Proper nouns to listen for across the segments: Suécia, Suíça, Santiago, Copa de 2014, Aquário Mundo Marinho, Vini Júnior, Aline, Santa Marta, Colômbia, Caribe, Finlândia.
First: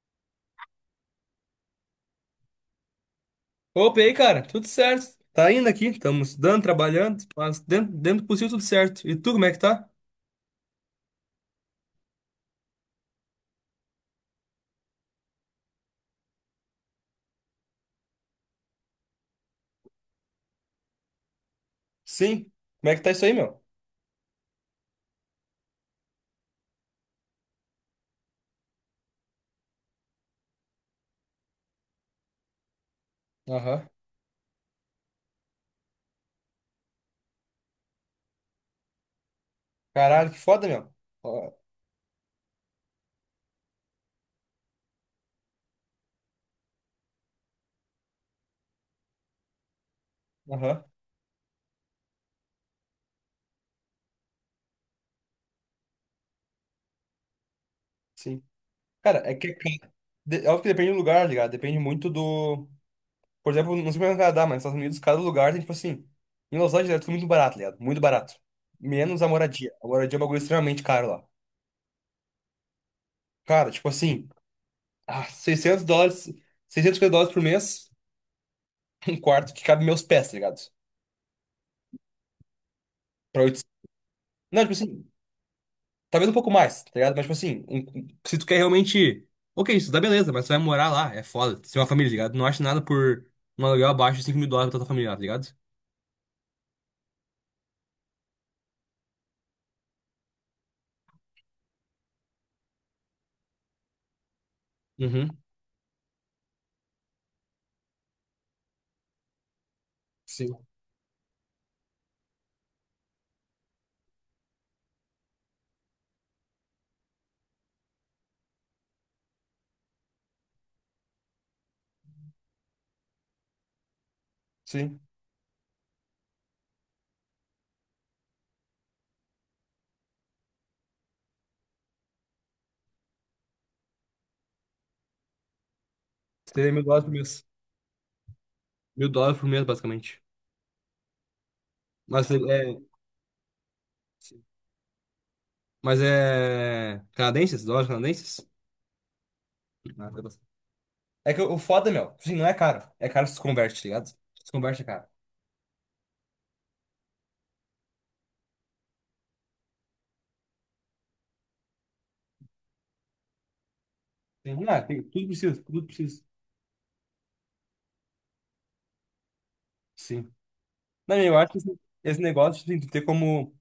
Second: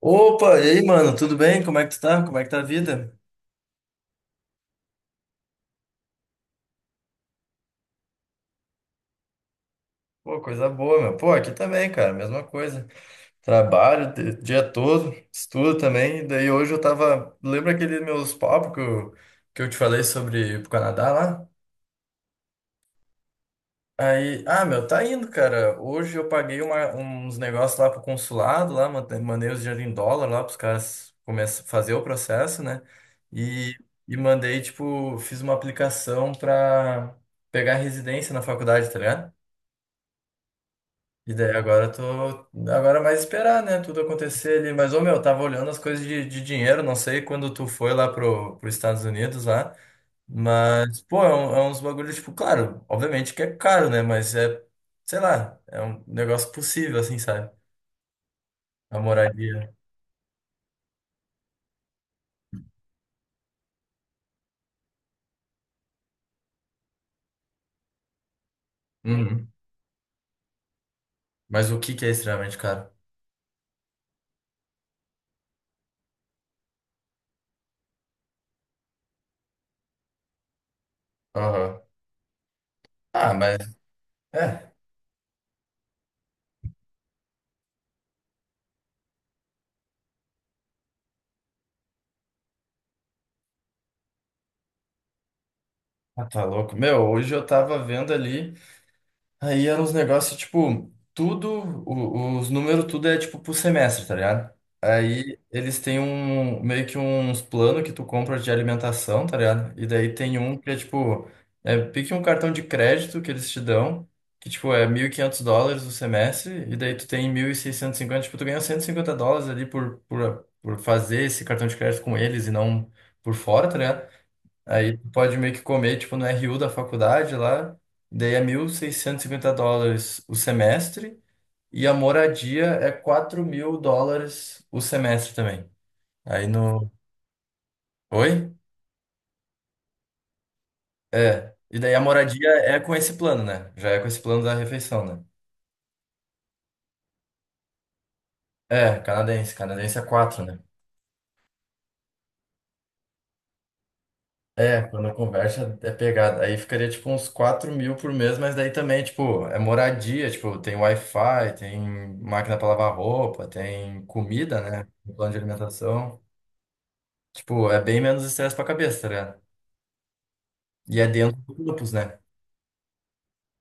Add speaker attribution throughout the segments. Speaker 1: Opa, e aí, mano, tudo bem? Como é que tu tá? Como é que tá a vida?
Speaker 2: Opa, e aí, cara, tudo certo? Tá indo aqui, estamos estudando, trabalhando, mas dentro do possível tudo certo. E tu, como é que tá?
Speaker 1: Pô, coisa boa, meu. Pô, aqui também, cara, mesma coisa. Trabalho o dia todo, estudo também. E daí hoje eu tava. Lembra aqueles meus papos que eu te falei sobre ir pro Canadá lá?
Speaker 2: Sim. Como é que tá isso aí, meu?
Speaker 1: Aí, ah, meu, tá indo, cara. Hoje eu paguei uns negócios lá pro consulado, lá, mandei os dinheiro em dólar lá pros caras começar fazer o processo, né? E,
Speaker 2: Aham.
Speaker 1: e mandei, tipo, fiz uma aplicação pra pegar residência na faculdade, tá ligado?
Speaker 2: Caralho, que foda, meu.
Speaker 1: E
Speaker 2: Ó,
Speaker 1: daí agora eu tô. Agora é mais esperar, né? Tudo acontecer ali. Mas, ô meu, eu tava olhando as coisas de dinheiro, não sei quando tu foi lá pro, pros Estados Unidos lá.
Speaker 2: aham,
Speaker 1: Mas, pô, é, é uns bagulho, tipo, claro, obviamente que é caro, né? Mas é, sei lá, é um negócio possível, assim, sabe?
Speaker 2: sim.
Speaker 1: A
Speaker 2: Cara, é que é
Speaker 1: moradia.
Speaker 2: ca- de- é óbvio que depende do lugar, tá ligado? Depende muito do. Por exemplo, não sei como é no Canadá, mas nos Estados Unidos, cada lugar tem, tipo assim. Em Los Angeles é tudo muito barato, tá ligado? Muito barato. Menos a
Speaker 1: Uhum.
Speaker 2: moradia. A moradia é um bagulho extremamente caro lá.
Speaker 1: Mas o que que é extremamente caro?
Speaker 2: Cara, tipo assim, 600 dólares, 650 dólares por mês, um quarto que cabe meus pés, tá ligado?
Speaker 1: Aham. Ah,
Speaker 2: Pra
Speaker 1: mas.
Speaker 2: 800. Não,
Speaker 1: É,
Speaker 2: tipo assim, talvez um pouco mais, tá ligado? Mas, tipo assim, se tu quer realmente. Ok, isso dá beleza, mas tu vai morar lá, é foda. Tu tem uma família, tá ligado? Não acha nada por um aluguel abaixo de 5 mil dólares pra tua família, tá ligado?
Speaker 1: ah, tá louco. Meu, hoje eu tava vendo ali. Aí eram uns negócios, tipo, tudo, os números, tudo é tipo pro semestre, tá ligado?
Speaker 2: Uhum.
Speaker 1: Aí eles têm um, meio que uns planos que tu compra de alimentação, tá ligado? E daí tem um
Speaker 2: Sim,
Speaker 1: que é tipo, é pique um cartão de crédito que eles te dão, que tipo é 1.500 dólares o semestre, e daí tu tem 1.650 tipo, tu ganha 150 dólares ali por, fazer esse cartão de crédito com eles e não por fora, tá ligado? Aí
Speaker 2: sim.
Speaker 1: tu pode meio que comer, tipo, no RU da faculdade lá, daí é 1.650 dólares o semestre, e a moradia é 4.000 dólares o semestre também. Aí
Speaker 2: Seria mil
Speaker 1: no.
Speaker 2: dólares por mês.
Speaker 1: Oi?
Speaker 2: Mil dólares por mês, basicamente.
Speaker 1: É. E daí a
Speaker 2: Mas é.
Speaker 1: moradia é com esse plano, né? Já é com esse plano da refeição, né?
Speaker 2: Mas é. Canadenses? Dólares canadenses?
Speaker 1: É, canadense. Canadense é
Speaker 2: Ah, tá bom.
Speaker 1: quatro, né?
Speaker 2: É que o foda, meu, tipo assim, não é caro. É caro se tu converte, tá ligado? Se tu
Speaker 1: É,
Speaker 2: converte, é caro.
Speaker 1: quando conversa é pegada. Aí ficaria tipo uns 4.000 por mês, mas daí também, tipo, é moradia, tipo, tem Wi-Fi, tem máquina para lavar roupa, tem
Speaker 2: Tem,
Speaker 1: comida,
Speaker 2: ah,
Speaker 1: né?
Speaker 2: tem, tudo
Speaker 1: Plano de
Speaker 2: precisa, tudo
Speaker 1: alimentação.
Speaker 2: precisa.
Speaker 1: Tipo, é bem menos estresse pra cabeça, tá ligado?
Speaker 2: Sim.
Speaker 1: E é
Speaker 2: Não, eu
Speaker 1: dentro
Speaker 2: acho
Speaker 1: do
Speaker 2: que esse
Speaker 1: campus, né?
Speaker 2: esse negócio, tipo assim, tu ter como.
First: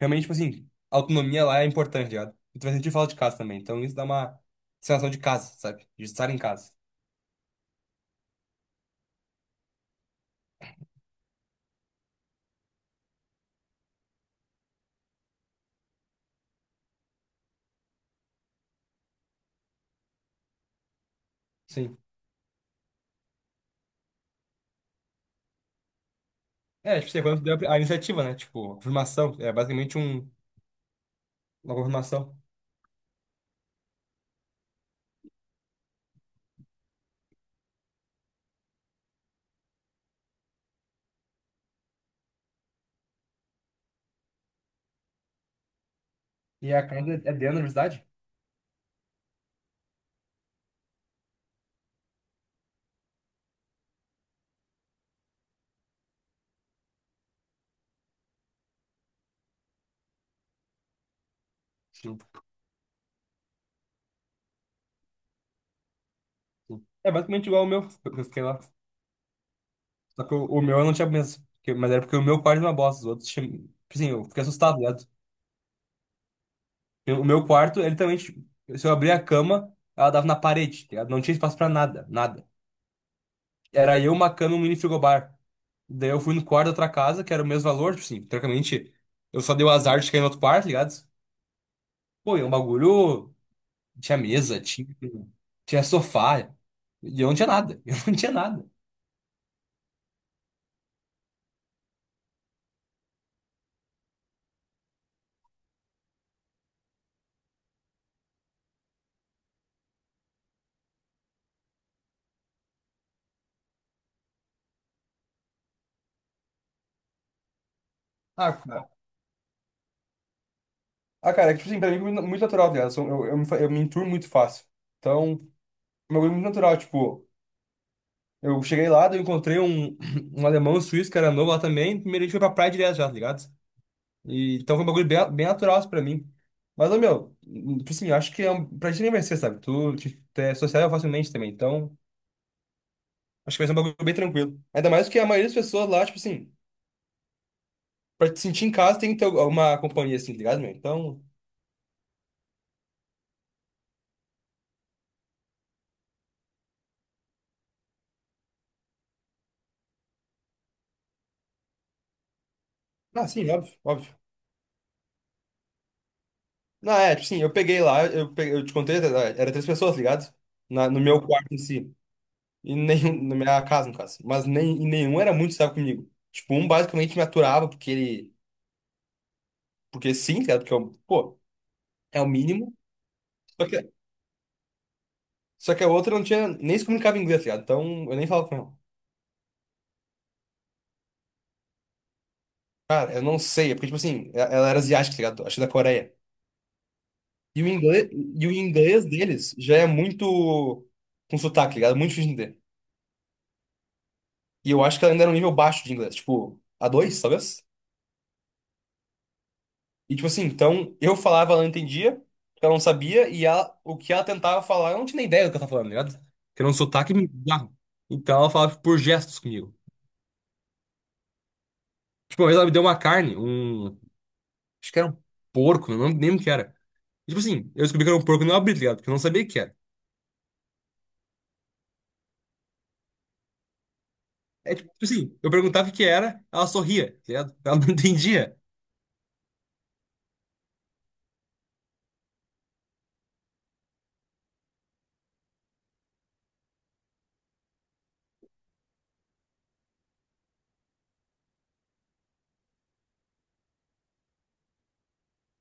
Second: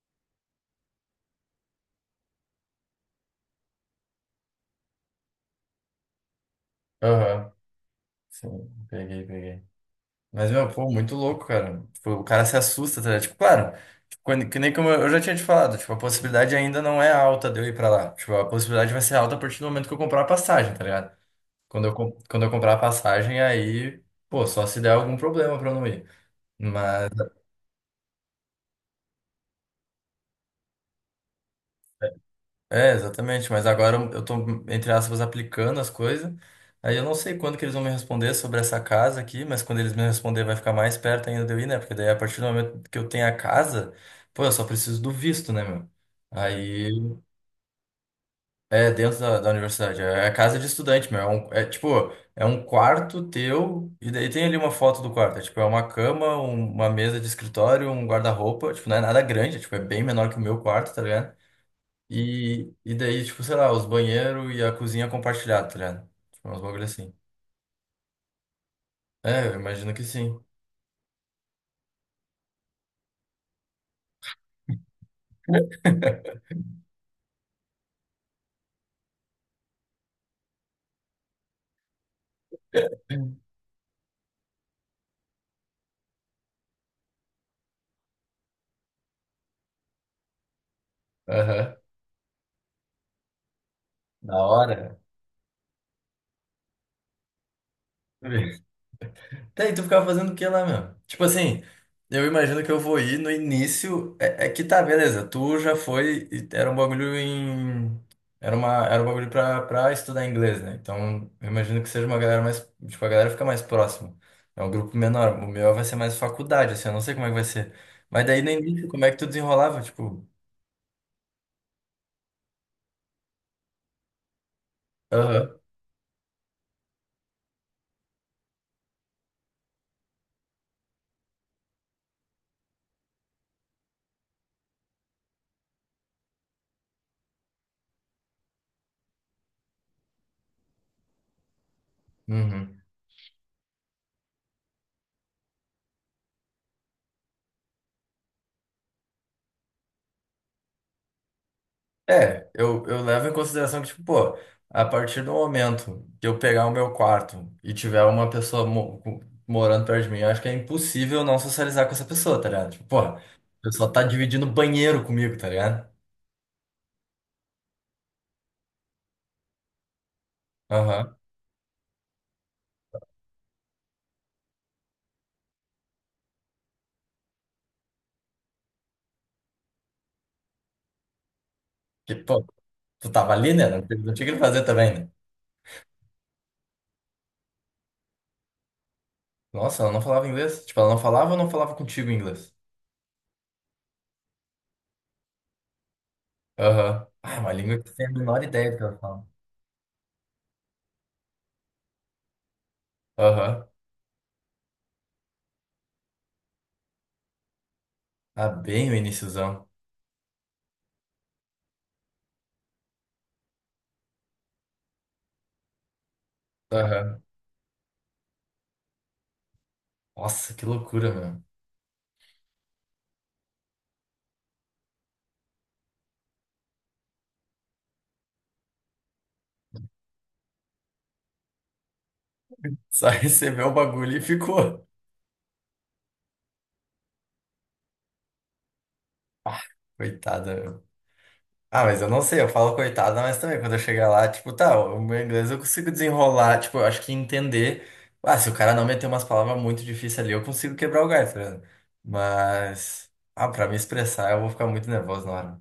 Speaker 2: Realmente, tipo assim, a autonomia lá é importante, tá ligado? E tu vai sentir falta de casa também. Então isso dá uma sensação de casa, sabe? De estar em casa.
Speaker 1: Aham. Sim, peguei, peguei. Mas, meu, pô, muito louco, cara. Tipo, o cara se assusta, tá ligado? Tipo, claro, tipo, quando, que nem como eu já tinha te falado, tipo, a possibilidade ainda não é alta de eu ir pra lá. Tipo, a possibilidade vai ser alta a partir do momento que eu comprar a passagem, tá ligado? Quando eu,
Speaker 2: Sim.
Speaker 1: com- quando eu comprar a passagem, aí, pô, só se der algum problema pra eu não ir.
Speaker 2: É,
Speaker 1: Mas,
Speaker 2: tipo, você quando deu a iniciativa, né? Tipo, a confirmação. É basicamente uma confirmação.
Speaker 1: é, exatamente. Mas agora eu tô, entre aspas, aplicando as coisas. Aí eu não sei quando que eles vão me responder sobre essa casa aqui, mas quando eles me responder vai ficar mais perto ainda de eu ir, né? Porque daí a partir do momento que eu tenho a casa, pô, eu só preciso do visto, né, meu?
Speaker 2: E a
Speaker 1: Aí.
Speaker 2: casa é dentro da universidade?
Speaker 1: É, dentro da universidade. É a casa de estudante, meu. É, é, tipo, é um quarto teu, e daí tem ali uma foto do quarto. É, tipo, é uma cama, uma mesa de escritório, um guarda-roupa. Tipo, não é nada grande, é, tipo, é bem menor que o meu quarto, tá ligado?
Speaker 2: Sim,
Speaker 1: E daí, tipo, sei lá, os banheiros e a cozinha compartilhada, tá ligado? Tipo, é uns bagulho
Speaker 2: sim. É
Speaker 1: assim.
Speaker 2: basicamente igual ao meu, que eu fiquei lá.
Speaker 1: É, eu imagino que
Speaker 2: Só que
Speaker 1: sim.
Speaker 2: o meu eu não tinha mesmo. Mas era porque o meu quarto era uma bosta. Os outros tinham, tipo assim, eu fiquei assustado, tá ligado? O meu quarto, ele também, tipo, se eu abrir a cama, ela dava na parede, tá ligado? Não tinha espaço pra nada, nada. Era eu, uma cama e um mini frigobar. Daí eu fui no quarto da outra casa, que era o mesmo valor, tipo assim, teoricamente. Eu só dei o azar de cair no outro quarto, tá ligado?
Speaker 1: Aham.
Speaker 2: Pô, e é um bagulho. Tinha
Speaker 1: Da
Speaker 2: mesa, tinha,
Speaker 1: hora.
Speaker 2: tinha sofá. E eu não tinha nada. Eu não tinha nada.
Speaker 1: Tá, e tu ficava fazendo o que lá, meu? Tipo assim, eu imagino que eu vou ir no início. É, é que tá, beleza. Tu já foi. E era um bagulho em. Era um bagulho pra, estudar inglês, né? Então, eu imagino que seja uma galera mais. Tipo, a galera fica mais próxima. É um grupo menor. O meu vai ser mais faculdade, assim. Eu não sei como é que vai ser. Mas daí no
Speaker 2: Ah,
Speaker 1: início,
Speaker 2: cara,
Speaker 1: como é que tu desenrolava? Tipo.
Speaker 2: ah, cara, é que, tipo assim, pra mim é muito muito natural, tá ligado? Eu, sou- eu me, fa- eu me enturmo muito fácil. Então.
Speaker 1: Aham.
Speaker 2: Uma coisa muito natural, tipo, eu cheguei lá, daí eu encontrei um alemão um suíço que era novo lá também. Primeiro a gente foi pra praia direto já, tá ligado? E então foi um bagulho bem, bem natural assim, pra mim. Mas, ô, meu, tipo assim, eu acho que pra ti nem vai ser, sabe? Tu te é sociável facilmente também, então
Speaker 1: Uhum.
Speaker 2: acho que vai ser um bagulho bem tranquilo. Ainda mais que a maioria das pessoas lá, tipo assim, pra te sentir em casa tem que ter alguma companhia assim, tá ligado, meu? Então,
Speaker 1: É, eu levo em consideração que, tipo, pô, a partir do momento que eu pegar o meu quarto e tiver uma pessoa morando perto de mim, eu acho que é impossível não socializar com essa pessoa, tá ligado? Tipo, pô, a
Speaker 2: sim, óbvio,
Speaker 1: pessoa tá
Speaker 2: óbvio.
Speaker 1: dividindo banheiro comigo, tá ligado?
Speaker 2: Não, é, tipo assim, eu peguei lá, eu te contei, era três pessoas, tá ligado? No
Speaker 1: Aham.
Speaker 2: meu quarto em si. E nenhum, na minha casa, no caso. Mas nem, e nenhum era muito sábio comigo. Tipo, um basicamente me aturava porque ele. Porque sim, tá ligado? Porque eu, pô,
Speaker 1: Que,
Speaker 2: é o
Speaker 1: pô,
Speaker 2: mínimo.
Speaker 1: tu tava ali,
Speaker 2: Só
Speaker 1: né? Não
Speaker 2: que,
Speaker 1: tinha não tinha o que fazer também, né?
Speaker 2: só que a outra não tinha nem se comunicava em inglês, tá ligado? Então eu nem falava com ela.
Speaker 1: Nossa, ela não falava inglês? Tipo, ela não falava ou não falava contigo em inglês?
Speaker 2: Cara, eu não sei. É porque, tipo assim, ela era asiática, tá ligado? Acho que da Coreia.
Speaker 1: Aham. Ah, é uma
Speaker 2: E o
Speaker 1: língua que tu tem
Speaker 2: inglês,
Speaker 1: a menor
Speaker 2: e o
Speaker 1: ideia do que ela
Speaker 2: inglês
Speaker 1: fala.
Speaker 2: deles já é muito. Com sotaque, tá ligado? É muito difícil de entender.
Speaker 1: Aham.
Speaker 2: E eu acho que ela ainda era um nível baixo de inglês. Tipo, A2, talvez?
Speaker 1: Ah, bem o iniciozão.
Speaker 2: E tipo assim, então eu falava, ela não entendia, ela não sabia, e ela, o que ela tentava falar, eu não tinha nem ideia do que ela tava falando, tá ligado? Porque era um sotaque
Speaker 1: Aham.
Speaker 2: bizarro. Então ela falava por gestos comigo.
Speaker 1: Nossa, que loucura, meu.
Speaker 2: Tipo, uma vez ela me deu uma carne, um. Acho que era um porco, não lembro nem o que era. E, tipo assim, eu descobri que era um porco e não abri, tá ligado? Porque eu não sabia o que era.
Speaker 1: Só recebeu o bagulho e
Speaker 2: É
Speaker 1: ficou.
Speaker 2: tipo assim, eu perguntava o que era, ela sorria, tá ligado? Ela não entendia.
Speaker 1: Ah, coitada. Ah, mas eu não sei, eu falo coitada, mas também quando eu chegar lá, tipo, tá, o meu inglês eu consigo desenrolar, tipo, eu acho que entender. Ah, se o cara não meter umas palavras muito difíceis ali, eu consigo quebrar o galho, tá ligado? Mas, ah, pra me expressar, eu vou ficar muito nervoso na hora.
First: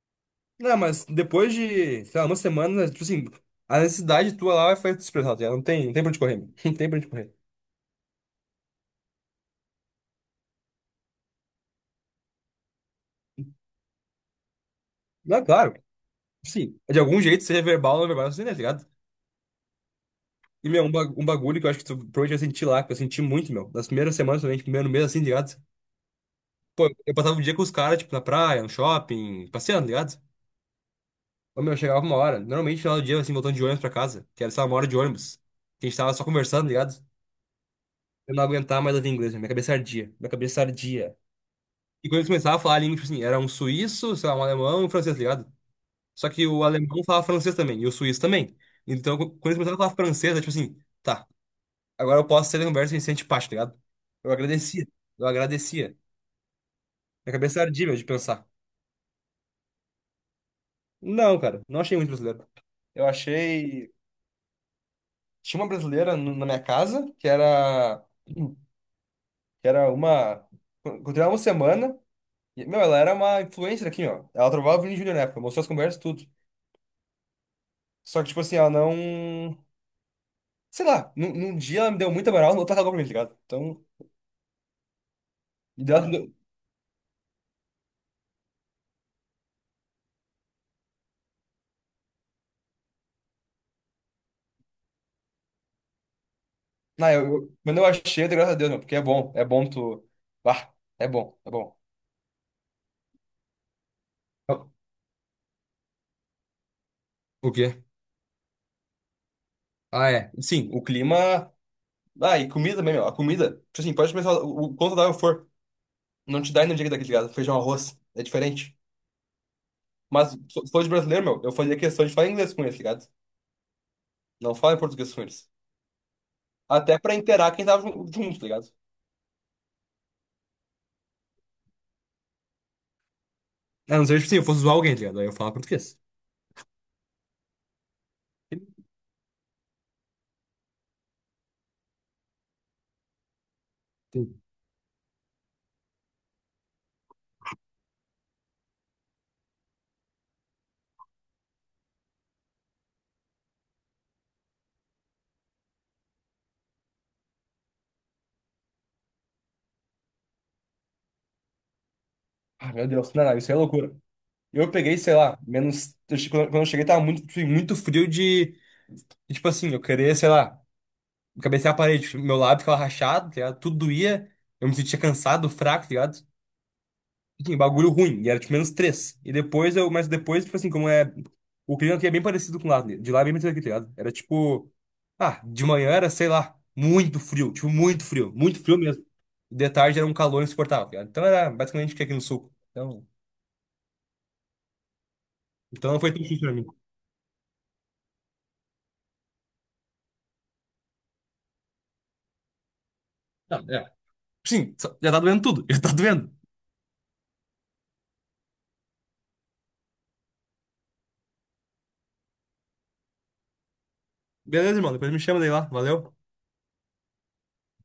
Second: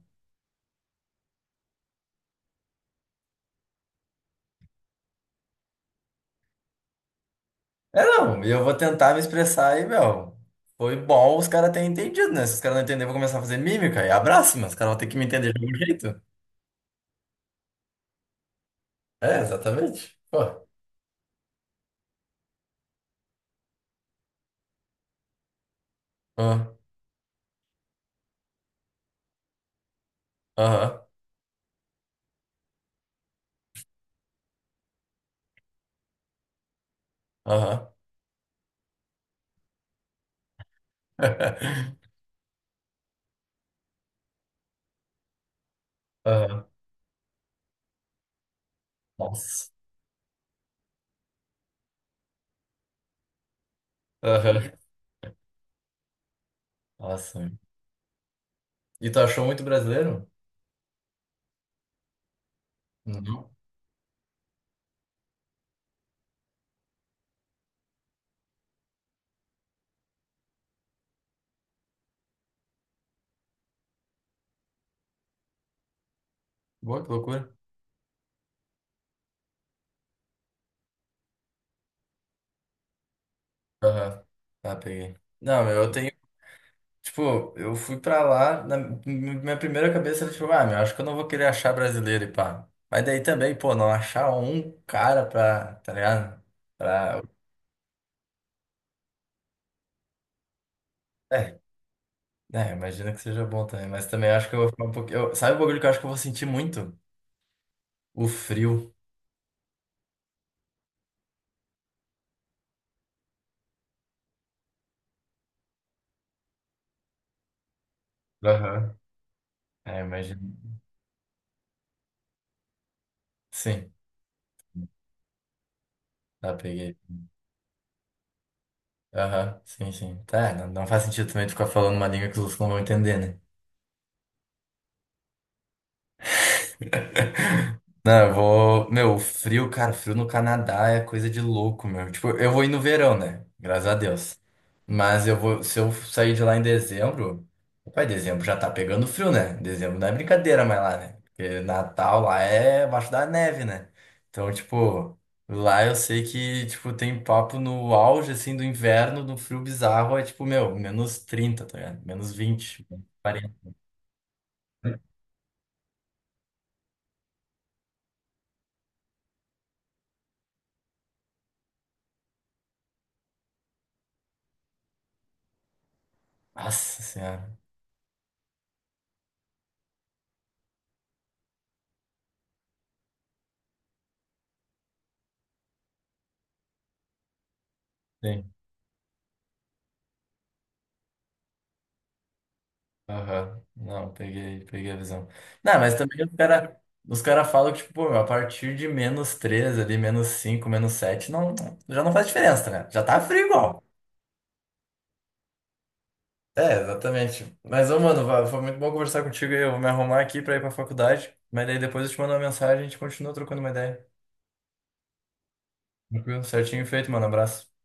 Speaker 2: Não, mas depois de, sei lá, uma semana, tipo assim, a necessidade tua lá vai fazer tu expressar, tá ligado? Não tem pra onde correr, meu. Não tem pra onde correr.
Speaker 1: É, não, e eu vou tentar me expressar e, meu, foi bom os caras terem entendido, né? Se os caras não entenderem, eu vou começar a fazer mímica e abraço, mas os caras vão ter que me
Speaker 2: Não,
Speaker 1: entender de algum
Speaker 2: claro.
Speaker 1: jeito.
Speaker 2: Sim, de algum jeito, seja verbal ou não verbal, você tá ligado?
Speaker 1: É, exatamente. Pô,
Speaker 2: E, meu, um bagulho que eu acho que tu provavelmente vai sentir lá, que eu senti muito, meu. Nas primeiras semanas, principalmente, primeiro mês, assim, tá ligado?
Speaker 1: ah,
Speaker 2: Pô, eu passava o dia com os caras, tipo, na praia, no shopping, passeando, tá ligado?
Speaker 1: aham,
Speaker 2: Ô, meu, chegava uma hora. Normalmente, no final do dia, assim, voltando de ônibus pra casa, que era, sei lá, uma hora de ônibus. Que a gente tava só conversando, tá ligado?
Speaker 1: aham.
Speaker 2: Eu não aguentava mais ouvir inglês, meu. Minha cabeça ardia, minha cabeça ardia. E quando eles começavam a falar a língua, tipo assim, era um suíço, sei lá, um alemão e um francês, tá ligado? Só que o
Speaker 1: Aham.
Speaker 2: alemão falava francês também, e o suíço também. Então, quando eles
Speaker 1: Nossa.
Speaker 2: começavam a falar francês, era tipo assim, tá. Agora eu posso ser Humberto Vicente Paz, tá ligado? Eu
Speaker 1: Aham.
Speaker 2: agradecia. Eu agradecia. Minha
Speaker 1: Nossa, meu.
Speaker 2: cabeça ardia, meu, de pensar.
Speaker 1: E tu achou muito brasileiro?
Speaker 2: Não, cara, não achei muito brasileiro. Eu
Speaker 1: Não.
Speaker 2: achei. Tinha uma brasileira na minha casa, que era. Que era uma. Encontrei ela uma semana. E, meu, ela era uma influencer aqui, ó. Ela trovava o Vini Júnior na época, mostrou as conversas, tudo.
Speaker 1: Boa, que loucura.
Speaker 2: Só que, tipo assim, ela não. Sei lá, num dia ela me deu muita moral, no outro ela cagou pra mim, tá ligado? Então.
Speaker 1: Aham. Tá, peguei. Não, meu,
Speaker 2: e
Speaker 1: eu
Speaker 2: dela-
Speaker 1: tenho. Tipo, eu fui pra lá, na minha primeira cabeça era tipo, ah, meu, acho que eu não vou querer achar brasileiro e pá. Mas daí também, pô, não achar um cara pra, tá ligado?
Speaker 2: Não,
Speaker 1: Pra.
Speaker 2: quando eu achei, eu dei graças a Deus, meu, porque é bom tu. Ah, é bom, é
Speaker 1: É,
Speaker 2: bom.
Speaker 1: né, imagino que seja bom também, mas também acho que eu vou ficar um pouquinho. Sabe o bagulho que eu acho que eu vou sentir muito?
Speaker 2: O quê?
Speaker 1: O frio.
Speaker 2: Ah, é. Sim, o clima. Ah, e comida também, meu. A comida, tipo assim, pode começar o quanto saudável for. Não te dá energia daquele ligado? Feijão, arroz. É diferente.
Speaker 1: Aham. É,
Speaker 2: Mas se
Speaker 1: imagino.
Speaker 2: se fosse brasileiro, meu, eu fazia questão de falar inglês com eles, tá ligado?
Speaker 1: Sim,
Speaker 2: Não falar em português com eles.
Speaker 1: tá, peguei.
Speaker 2: Até pra inteirar quem tava junto, tá ligado?
Speaker 1: Aham, sim, sim. Tá, não, não faz sentido também tu ficar falando uma língua que os outros não vão entender, né?
Speaker 2: A não ser, tipo assim, eu fosse zoar alguém, tá ligado? Aí eu falava português.
Speaker 1: Não, eu vou. Meu, frio, cara, frio no Canadá é coisa de louco, meu. Tipo, eu vou ir no verão, né? Graças a Deus.
Speaker 2: Sim.
Speaker 1: Mas eu vou. Se eu sair de lá em dezembro. Pai, dezembro já tá pegando frio, né? Dezembro não é brincadeira mais lá, né? Porque Natal lá é abaixo da neve, né? Então, tipo, lá eu sei que, tipo, tem papo no auge, assim, do inverno, no frio bizarro, é tipo, meu, -30, tá ligado? Menos
Speaker 2: Ah,
Speaker 1: vinte
Speaker 2: meu Deus, não, não, isso é
Speaker 1: -40.
Speaker 2: loucura. Eu peguei, sei lá, menos. Quando eu cheguei, tava muito, tipo assim, muito frio de. De, tipo assim, eu queria, sei lá. Cabecei a parede, meu lábio ficava rachado, tá ligado? Tudo doía. Eu me sentia cansado, fraco, tá ligado?
Speaker 1: Nossa
Speaker 2: Enfim,
Speaker 1: Senhora.
Speaker 2: bagulho ruim. E era tipo -3. E depois eu, mas depois, tipo assim, como é. O clima aqui é bem parecido com lá, né? De lá é bem parecido aqui, tá ligado? Era tipo. Ah, de manhã era, sei lá, muito frio. Tipo, muito frio. Muito frio mesmo. De tarde era um calor insuportável, tá ligado? Então era basicamente o que é aqui no sul. Então,
Speaker 1: Aham. Não, peguei, peguei a visão. Não,
Speaker 2: então
Speaker 1: mas
Speaker 2: não foi
Speaker 1: também
Speaker 2: tão
Speaker 1: os
Speaker 2: difícil pra mim.
Speaker 1: cara, os cara falam que, tipo, pô, meu, a partir de menos 3 ali, -5, -7, não, já não faz diferença, né? Já tá frio
Speaker 2: Não,
Speaker 1: igual.
Speaker 2: é. Sim, já tá doendo tudo. Já tá doendo.
Speaker 1: É, exatamente. Mas, ô, mano, foi muito bom conversar contigo aí. Eu vou me arrumar aqui pra ir pra faculdade. Mas daí depois eu te mando uma mensagem e a gente continua trocando uma ideia.
Speaker 2: Beleza, irmão. Depois me chama daí lá. Valeu.
Speaker 1: Tranquilo? Certinho feito, mano. Abraço.